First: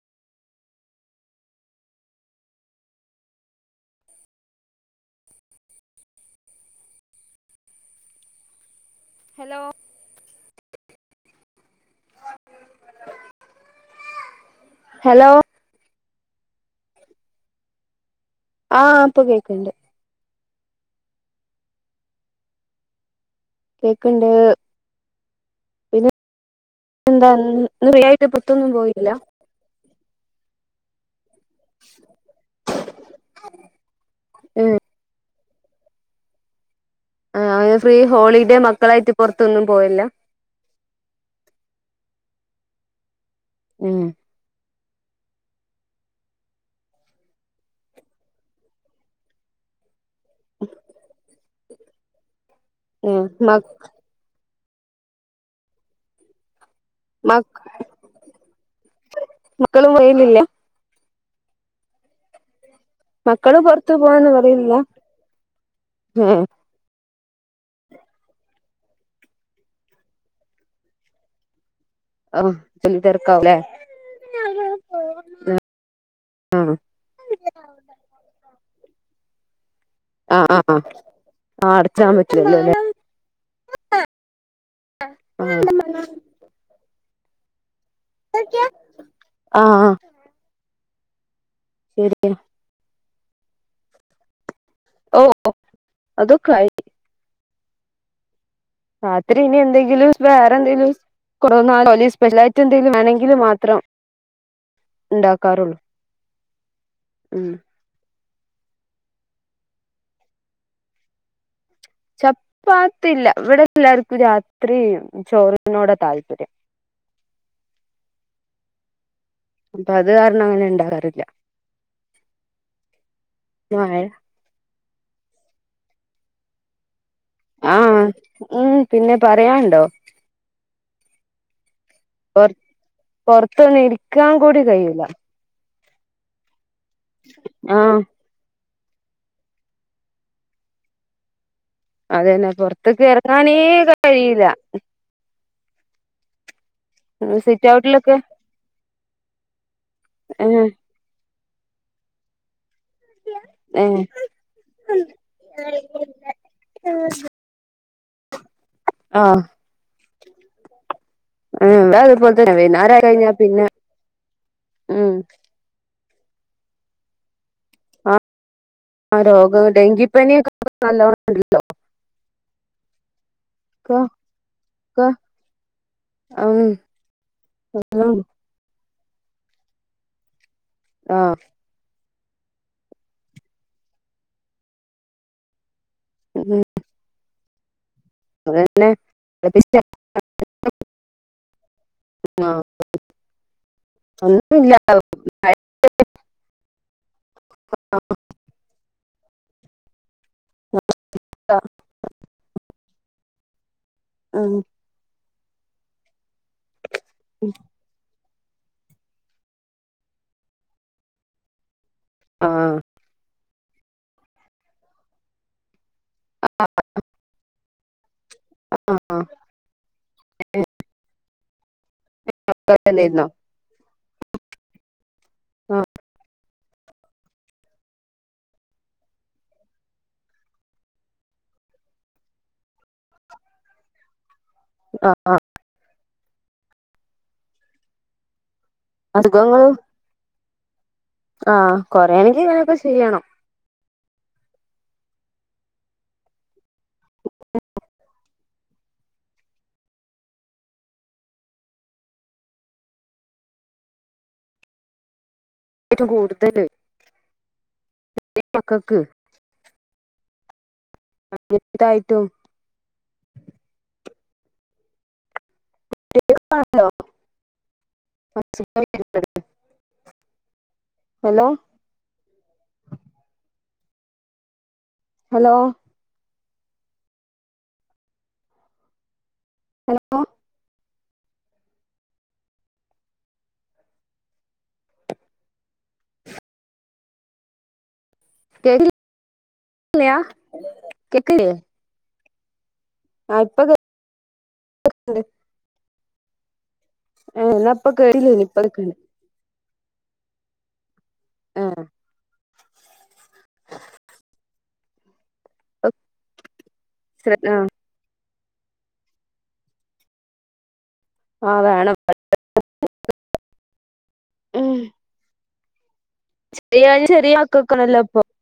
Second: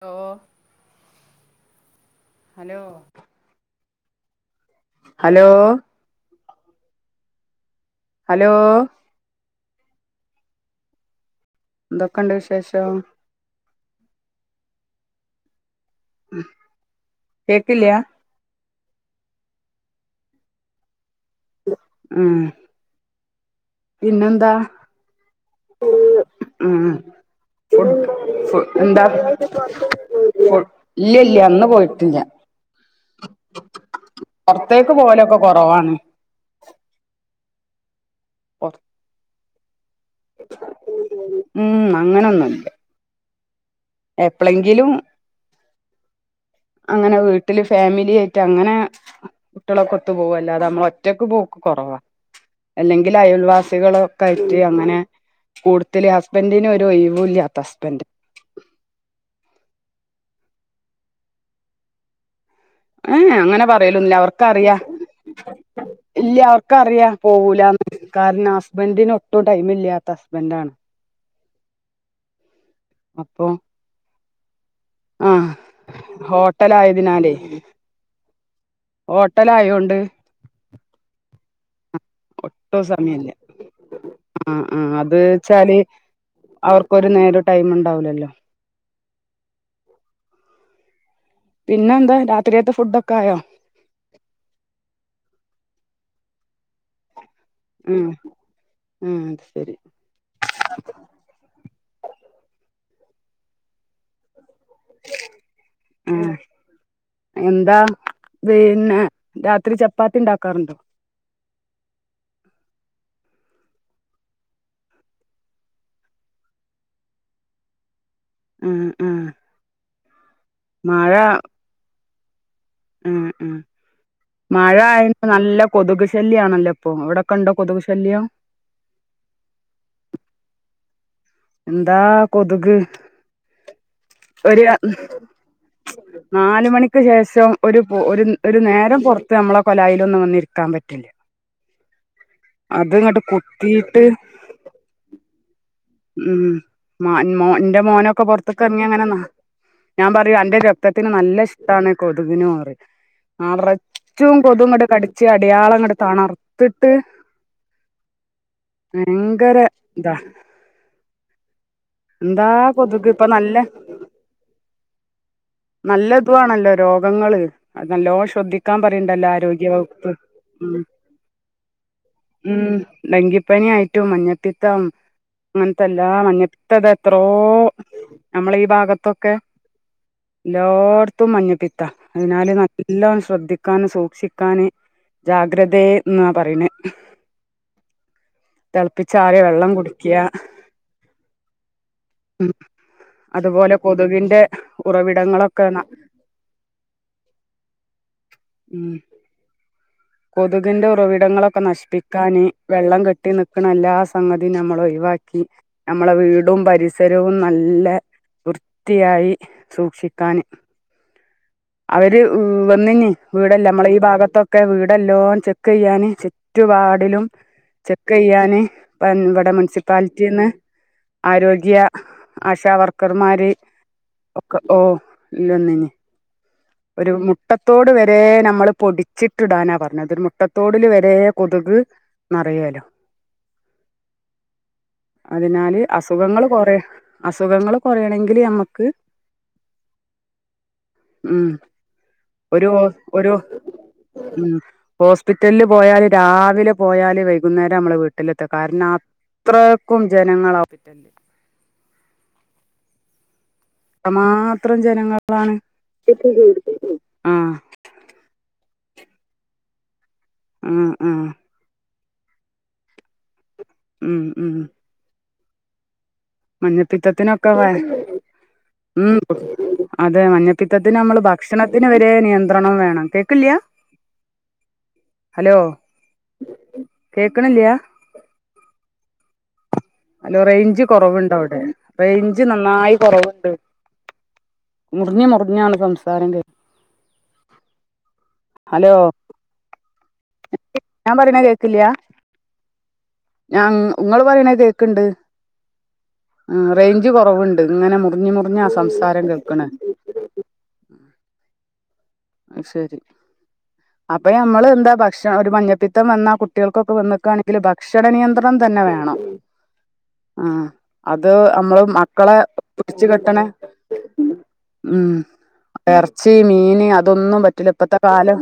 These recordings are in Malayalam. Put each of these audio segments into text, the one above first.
ഹലോ ഹലോ ഹലോ ഹലോ എന്തൊക്കെ ഇണ്ട് വിശേഷം? ഹലോ കേക്കില്ല്യാ ആ ഇപ്പൊ കേക്ക്ണ്ട് ഉം കേക്ക്ണ്ട് പിന്നെന്താ ഫു പിന്നെ എന്താ ഇന്ന് ഫ്രീ ആയിട്ട് പുറത്തൊന്നും ഫുഡ്‌ എന്താ പോയില്ല ഫുഡ് ഇല്ല ഇല്ല ഇന്ന് പോയിട്ടില്ല പുറത്തേക്ക് പോവലൊക്കെ കൊറവാണ് ആ [unintelligible] ഫ്രീ ഹോളിഡേ മക്കളായിട്ട് പുറത്ത് ത്തൊന്നും പോയില്ല ഉം അങ്ങനൊന്നുല്ല ഉം എപ്പളെങ്കിലും അങ്ങനെ വീട്ടില് ഫാമിലി ആയിട്ട് അങ്ങനെ കുട്ട്യാളൊക്കെ പോവല്ലാതെ നമ്മൾ ഒറ്റക്ക് പോക്ക് കുറവാ അല്ലെങ്കിൽ ഉം മ അയൽവാസികളൊക്കെ ആയിട്ട് ട്ടങ്ങനെ കൂട്ടത്തിൽ ഹസ്ബൻഡ് ന് മ ഒരൊഴിവൂല്ലാത്തസ്ബൻറ് ലില്ല ഏ ഏ മക്കള് അങ്ങനെ പുറത്ത് പറയലോന്നും ല്ല പോവാന്ന് പറയില്ല അവർക്കറിയാ ഇല്ല ഉം അവർക്കറിയാ പോകൂലാന്ന് കാരണം ഹസ്ബൻഡിന് ഒട്ടും ടൈമില്ലാത്ത ഹസ്ബൻഡാണ് ആ വല്ല്യാ അപ്പൊ തെരക്കാവൂല്ലേ [unintelligible] ആ ഹോട്ടലായതിനാലേ ഹോട്ടലായോണ്ട് ആഹ് ആഹ് ആഹ് ആഹ് അടച്ചിടാൻ ണ്ട് പറ്റില്ലല്ലോല്ലേ ഒട്ടുംസമയില്ല ആ ആ അത്ച്ചാൽ ആഹ് അവർക്ക് നോരോ ടൈംണ്ട് ണ്ടാവൂലല്ലോ ആഹ്ഹ പിന്നെ എന്ത രാത്രിയത്തെ ഫുഡൊ ക്കായോ ഓ ഓ അതൊക്കായി ഉം ഉം രാത്രി അത് ഇനി ശരി എന്തെങ്കിലും വേറെ എന്തെലും കൊറ നാല സ്പെഷ്യൽ ആയിട്ട് ലും വേണങ്കിൽ മാത്രം ഉണ്ടാക്കാറുള്ളൂ ഉം ഉം എന്താ പിന്നെ രാത്രി ചപ്പാത്തി ഉണ്ടാക്കാറുണ്ടോ ചപ്പാത്തില്ല ഇവിടെ എല്ലാർക്കും രാത്രി ചോറിനോടെ താല്പര്യം ഉം ഉം അപ്പ അത് ആർ അങ്ങനെ ഉണ്ടാകാറില്ല ഉം ഉം മഴ മഴ ആയ നല്ല കൊതുക് ശല്യ ആണല്ലേ ഇപ്പൊ അവിടെ ആഹ് ഉം പിന്നെ പറയാനണ്ടോ എന്താ പ കൊതുക് പൊറത്തൊന്ന ഇരിക്കാൻ കൂടി ഒരു കഴിയില നാല് മണി ശേഷം ആഹ് ഒരു നേ പുറത്ത് നമ്മളെ കൊലായിലൊന്നും ഒന്നും ഇരിക്കാൻ പറ്റില്ല അതന്നെ അത് പുറത്തക്ക് ഇങ്ങട്ട് ഇറങ്ങാനേ കുത്തിയിട്ട് കഴിയില്ല ഉം മ മോ സിറ്റ് എന്റെ ഔട്ടിലൊക്കെ മോനൊക്കെ പുറത്തക്ക ഇറങ്ങി അങ്ങനെന ഞാൻ പറയൂ എന്റെ ഏഹ് രക്തത്തിന് നല്ല ട്ടാണ് കൊതുുകിനും മാറി ഏഹ് നിറച്ചു കൊതുങ്ങട്ട് കടിച്ച് അടയാളങ്ങട്ട് തണർത്തിട്ട് ഭയങ്കര വഹ് ഉ അതുപലെ തന്നെ വൈന്നാരയി കൊതുക് ഇപ്പൊ കഴിഞ്ഞാ നല്ല പിന്നെ ഉം തുവാണല്ലോ രോഗങ്ങള് അത് നല്ലോ ശ്രദ്ധിക്കാൻ ആ പറയണ്ടല്ലോ രോഗം ആരോഗ്യവകുപ്പ് ഡെങ്കിപ്പനിയൊക്കെ നല്ലോണം ഉം ഡെങ്കിപ്പനി ക്കെ ആയിട്ടും മഞ്ഞപ്പിത്തം ക്കെ അങ്ങനത്തല്ല മഞ്ഞപ്പിത്തോ ഇതു എത്രോ ഉം നമ്മള ഈ ഭാഗ ത്തൊക്കെ എല്ലോടത്തും ആഹ് മഞ്ഞപ്പിത്ത അതിനാല് നല്ല ശ്രദ്ധിക്കാന് സൂക്ഷിക്കാന് ജാഗ്രതയെ എന്നാ ഉം പറയുന്നത് അതന്നെ തിളപ്പിച്ച ആറിയ വെള്ളം കുടി ക്കിയ ഉം അതുപോലെ കൊതുവിന്റെ ഒന്നുമില്ല ഉറവിടങ്ങളൊക്കെ ന ഉം കൊതുകിന്റെ ഉറവിടങ്ങളൊക്കെ നശിപ്പിക്കാന് വെള്ളം കെട്ടി കെട്ടി നിക്കണ് എല്ലാ സംഗതിയും ഉം നമ്മൾ ഒഴിവാക്കി നമ്മളെ വീടും പരിസ സരവും നല്ല വൃത്തിയായി സൂക്ഷിക്കാന് അവര് ആഹ് വന്നിന്ന്‌ വീടെല്ലാം നമ്മള ഈ ഭാഗത്തൊക്കെ വീടെല്ലോം ചെക്ക് ചെയ്യാന് ചുറ്റുപാടിലും ചെയ്യാന് ഇവിടെ മുനിസിപ്പാലിറ്റിന്ന് ആരോഗ്യ [inaudible] ആശ ണ്ടായിരുന്നോ വർക്കർമാര് ഒക്കെ ഓ ആഹ് ഇല്ലൊന്നിന് ഒരു മുട്ടത്തോട് വരെ നമ്മള് പൊടിച്ചിട്ടിടാനാ പറഞ്ഞത് അതൊരു മുട്ടത്തോടില് വരെ കൊതുക് നിറയോല്ലൊ ആഹ് അതിനാല് അസു അസുഖങ്ങൾ കുറെ അസുഖങ്ങൾ കുറയാണെങ്കിൽ ഞമ്മൾ അത് ഗോ ഉം ഒരു ഇങ്ങനെയൊക്കെ ഓ ചെയ്യണം ഒരു ഹോസ്പിറ്റലും പോയാല് രാവിലെ പോയാല് വൈകുന്നേരം നമ്മള് വീട്ടിലെത്ത കാരണം അത്രക്കും ജനങ്ങള അത്ര മാത്രം ജനങ്ങൾ [unintelligible] ആ യതീം മക്കക്ക് ആഹ് ആഹ് അഡ്മിറ്റായി ട്ടും ഉം ഉം മഞ്ഞപ്പിത്തത്തിനൊക്കെ വയ ഉം അതെ മഞ്ഞപ്പിത്തത്തിന് നമ്മള് ഹലോ ഭക്ഷണത്തിന് വരെ നിയന്ത്രണം വേണം കേൾക്കില്ല ഹലോ കേക്കണില്ലാ ഹലോ അലോ റെയ്ഞ്ചും കുറവുണ്ട് അവിടെ റേഞ്ച് നന്നായി കുറവുണ്ട് മുറിഞ്ഞു മുറിഞ്ഞാണ് സംസാര ഹലോ കേക്കില്ല്യ ഞാൻ പറയുന്ന കേക്കില്ലേ കേക്കലയാ ആഹ് ഇപ്പൊ ഞാങ്ങ് ങ്ങ്ങ്ങള്പറയണേ കേക്കണ്ട് കേക്ക്ണ്ട് ആ റേഞ്ച് ഏഹ് കുറവുണ്ട് എന്നാ ഇപ്പൊ ഇങ്ങനെ മുറിഞ്ഞ് കേട്ടില്ലേനി ഇപ്പൊ മുറിഞ്ഞാ കേക്ക്ണ്ട് സംസാരം കേൾക്കണേ ഏഹ് ശരി അപ്പയമ്മള് എന്തപ്പ ക്ഷണം ഒരു മഞ്ഞപ്പിത്തം വന്ന കുട്ട്യേൾക്കൊക്കെ ആഹ് വന്നക്കാണെങ്കിൽ ഭക്ഷണ നിയന്ത്രണം പ്പം തന്നെ വേണം ആ അത് ആഹ് അമ്മള് വേണം മക്കളെ പിടിച്ച് കെട്ടണേ ഉം എർച്ചി മീന് ചെറിയ അ ചെറിയ തൊന്നും പറ്റുല ഇപ്പത്തെ മക്കക്കാണല്ലോ ഇപ്പൊ കാലം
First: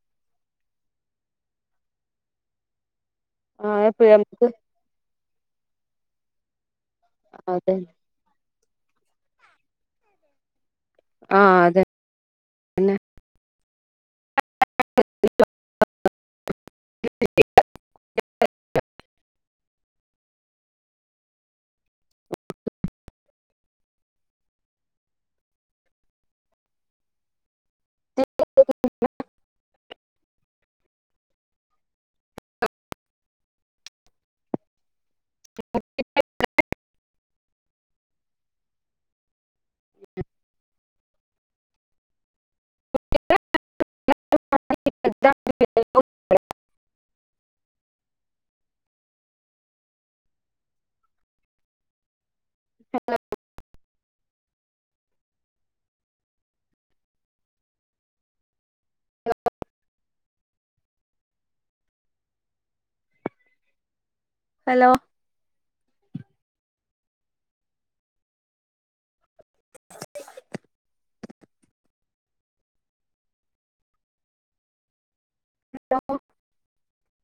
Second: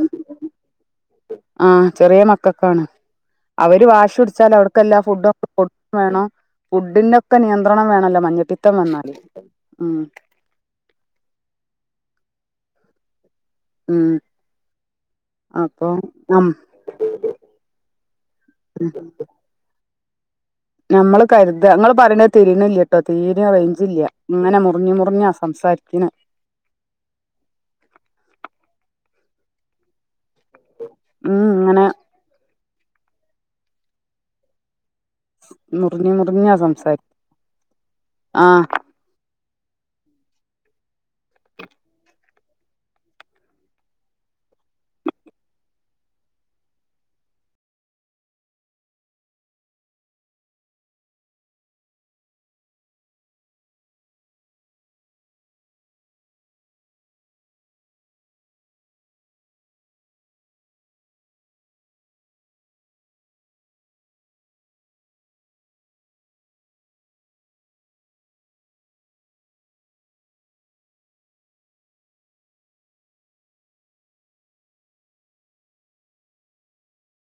ആ ചെറിയ മക്കക്കാണ് ആഹ് അവര് എപ്പഴും വാശി നമുക്ക് ട്ച്ചാല് അവർക്കെല്ലാ ഫുഡു ഒക്കെ കൊടുക്കും വേണം ഫുഡിന്റെക്കെ അതെ നിയന്ത്രണം വേണല്ലോ മഞ്ഞപിത്ത ത്തം മണ്ണ് അടി ഉംഹ് ആഹ്‌ ആഹ് അതെ എന്നെ ഉംഹ് [unintelligible] ഉം അം [unintelligible] മ്മള് കര്ത ങ്ങള് പറണെ തിരിണില്ലട്ടോ തീരെ റേഞ്ചില്ല ഇങ്ങനെ മുറിഞ്ഞു മുറിഞ്ഞാ സംസാരിക്ക്ണെ ഉംഹ് ങ്ങനെ മുറഞ്ഞ് മുറിഞ്ഞ സം സയ് ആഹ് [unintelligible] [unintelligible] ഹലോ [unintelligible]